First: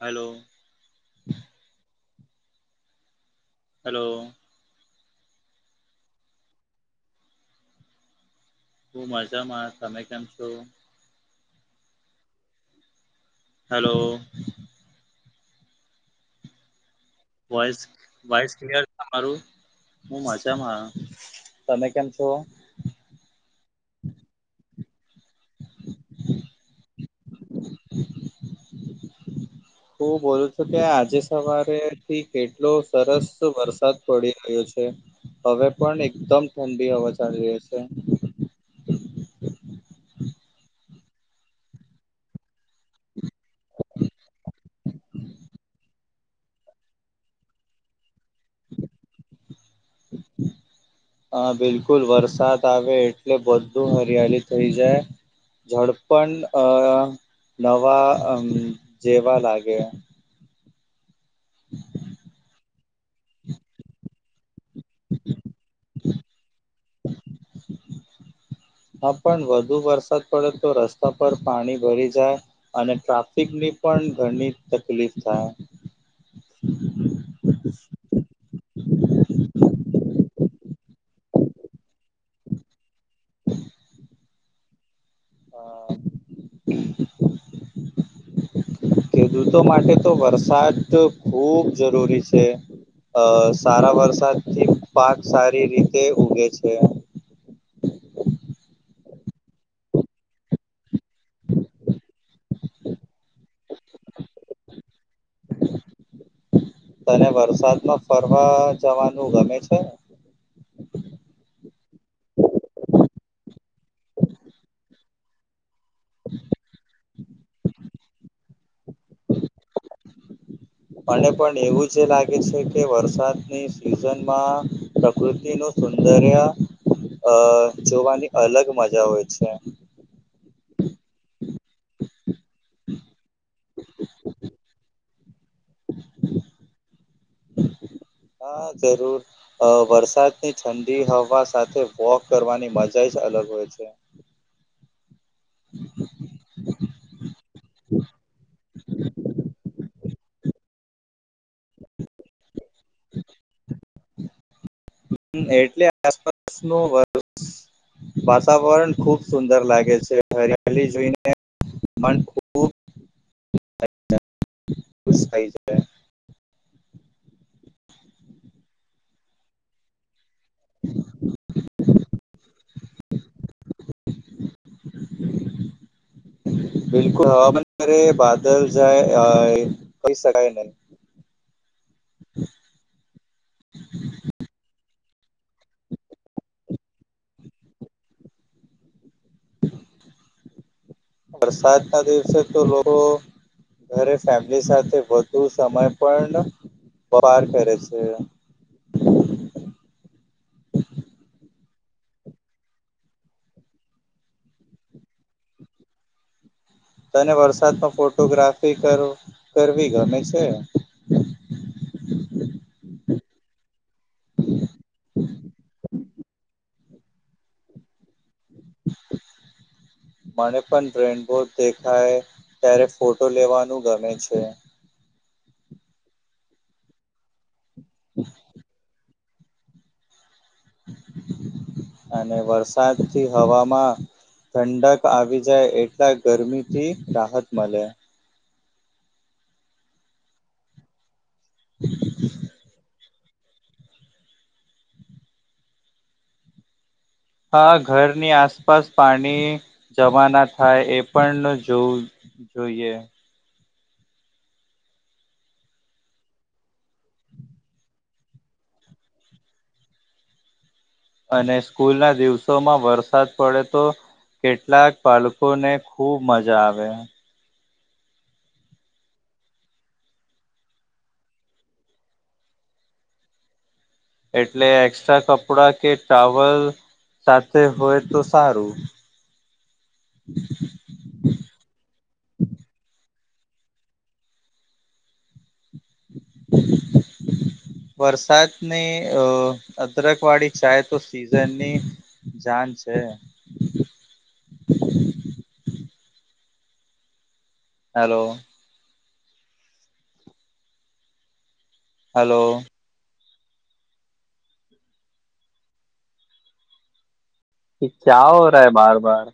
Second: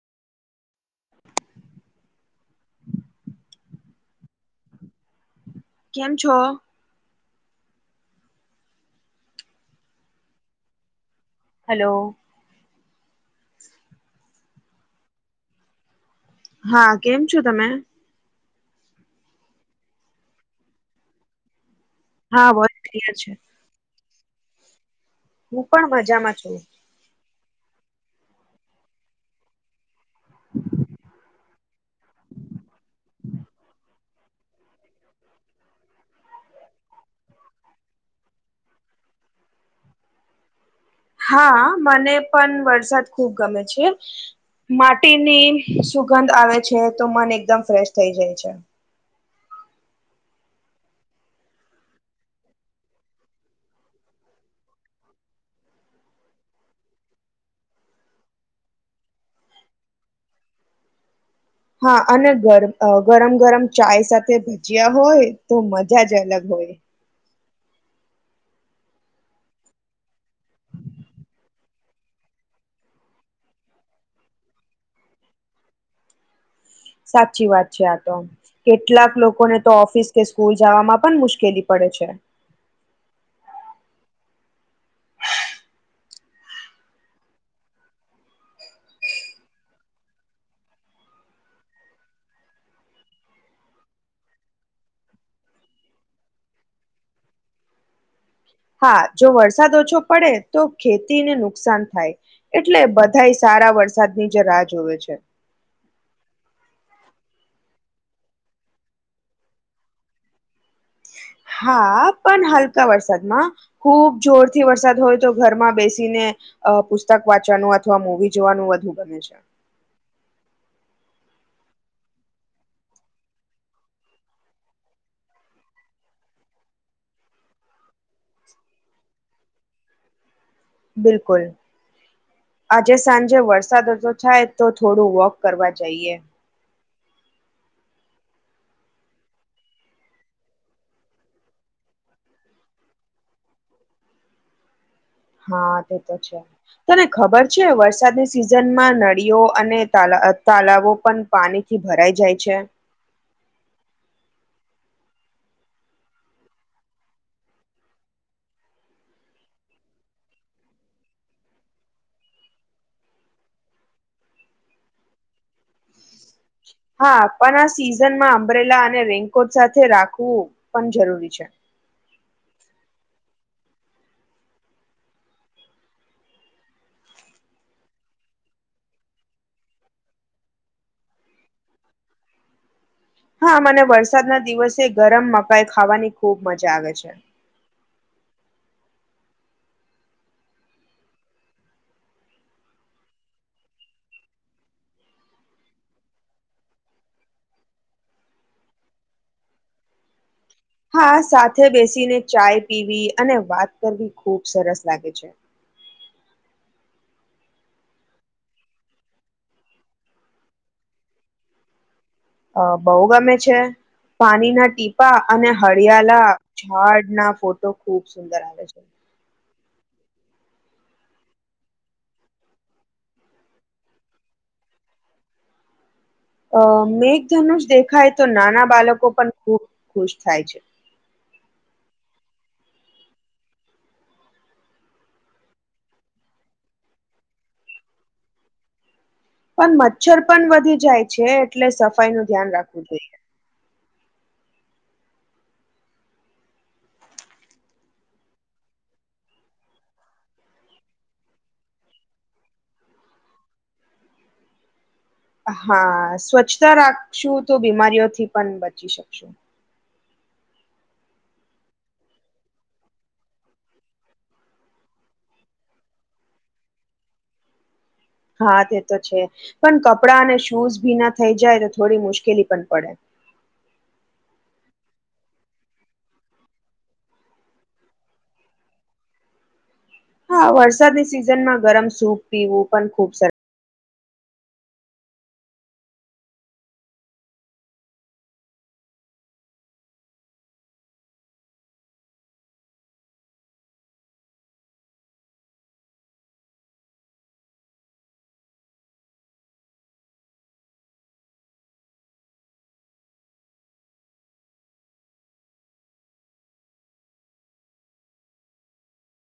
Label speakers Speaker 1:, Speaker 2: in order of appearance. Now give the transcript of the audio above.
Speaker 1: Hello. Hello.
Speaker 2: કેમ છો?
Speaker 1: હું મજામાં તમે કેમ છો?
Speaker 2: હલો.
Speaker 1: હલો.
Speaker 2: હા કેમ છો તમે.
Speaker 1: વાઈસ ક્લિયર તમારું હું મજા મા. તમને કેમ છો.
Speaker 2: હા વો ક્લીઅર છે. હું પણ મજામાં છું.
Speaker 1: હું બોલું છું કે આજે સવારે થી કેટલો સરસ વરસાદ પડી રહ્યો છે હવે પણ એકદમ ઠંડી હવા ચાલી રહી છે.
Speaker 2: હા મને પણ વરસાદ ખુબ ગમે છે. માટીની સુગંધ આવે છે તો મન એકદમ ફ્રેશ થઈ જાય છે.
Speaker 1: હા બિલકુલ વરસાદ આવે એટલે બધું હરિયાળી થઇ જાય. ઝાડ પણ અ નવા જેવા લાગે.
Speaker 2: હા અને ગર ગરમ ગરમ ચાય સાથે ભજીયા હોય તો મજ જાજ અલગ હોય.
Speaker 1: હા પણ વધુ વરસાદ પડે તો રસ્તા પર પાણી ભરી જાય. અને ટ્રાફિકની પણ ઘણી તકલીફ થાય.
Speaker 2: સાચી વાત છે આતો. કેટલાક લોકોને તો ઓફિસ કે સ્કૂલ જવામાં પણ મુશ્કેલી પડે છે.
Speaker 1: ખેડૂતો માટે તો વરસાદ ખૂબ જરૂરી છે. અ સારા વરસાદ થી પાક સારી રીતે ઉગે છે
Speaker 2: હા જો વરસાદ ઓછો પડે તો ખેતીને નુકસાન થાય એટલે બધા સારા વરસાદની જે રાહ જોવે છે
Speaker 1: તને વરસાદમાં ફરવા જવાનું ગમે છે
Speaker 2: હા પણ હલકા વરસાદમાં ખુબ જોરથી વરસાદ હોય તો ઘરમાં બેસીને અ પુસ્તક વાંચવાનું અથવા મવી જોવાનું વધુ ગમે છે
Speaker 1: મને પણ એવું જ લાગે છે કે વરસાદની સિઝનમાં પ્રકૃતિનું સુંદરિયા અ જોવાની અલગ મજા હોય છે
Speaker 2: બિલકુલ આજે સાંજે વરસાદ થાય તો થોડું વોક કરવા જઈએ
Speaker 1: હા જરૂર અ વરસાદની ઠંડી હવા સાથે વોક કરવાની મજા જ અલગ હોય છે
Speaker 2: હા તે તો છે તને ખબર છે વરસાદની સિઝનમાં નળીઓ અને તા તાલાવો પણ પાણી થી ભરાઈ જાય છે
Speaker 1: એટલે આસપાસ નો વર્ષ વાતાવરણ ખુબ સુંદર લાગે છે હરિયાલી જોઈને મન ખૂબ ખુશ થ જાય
Speaker 2: હા પણ આ સિઝન માં અંબરેલા અને રેનકોટ સાથે રાખવું પણ જરૂરી છે
Speaker 1: [inaudible] બિલકુલ હવામાન અરે બાદલ જાય કહી શકાય નહી
Speaker 2: હા મને વરસાદ ના દિવસે ગરમ મકાઈ ખાવાની ખુબ મજા આવે છે
Speaker 1: વરસાદ ના દિવસે તો લોકો અ ફેમિલી સાથે વધુ સમય પણ પાર કરે છે
Speaker 2: હા સાથે બેસીને ચાય પીવી અને વાત કરવી ખુબ સરસ લાગે છે
Speaker 1: તને વરસાદમાં ફોટોગ્રાફી કર કરવી ગમે છે
Speaker 2: અ બહુ ગમે છે પાણીના ટીપા અને હળિયાળ ઝાડ ના ફોટો ખુબ સુંદર આવે છે
Speaker 1: મને પણ રેનબોટ દેખાય ત્યારે ફોટો લેવાનું ગમે છે
Speaker 2: અ મેઘધનુષ દેખાય તો નાના બાળકો પણ ખુબ ખુશ થાય છે
Speaker 1: અને વરસાદ થી હવામાં ઠંડક આવી જાય એટલા ગરમી થી રાહત મળે
Speaker 2: પણ મચ્છર પણ વધી જાય છે એટલે સફાઈ નું ધ્યાન રાખવું જોઈએ
Speaker 1: હા ઘરની આસપાસ પાણી જવા ના થાય એ પણ જોવું જોઈએ
Speaker 2: હા સ્વચ્છતા રાખશું તો બીમારીઓથી પણ બચી શકશું
Speaker 1: અને સ્કૂલ ના દિવસોમાં વરસાદ પડે તો કેટલાક બાળકો ને ખુબ મજા આવે
Speaker 2: હા તે તો છે પણ કપડાં અને શૂઝ ભી ના થઈ જાય તો થોડી મુશ્કેલી પણ પડે
Speaker 1: એટલે એક્સ્ટ્રા કપડા કે ટાવલ સાથે હોય તો સારું. [inaudible]
Speaker 2: હા વરસાદની સિઝનમાં ગરમ સૂપ પીવું પણ ખુબ સરસ.
Speaker 1: [unintelligible] વરસાદની અ અદરક વાળી ચાય તો સીઝનની. જાન છે. હલો. હલો. એ ક્યા હો રહા હૈ બાર બાર.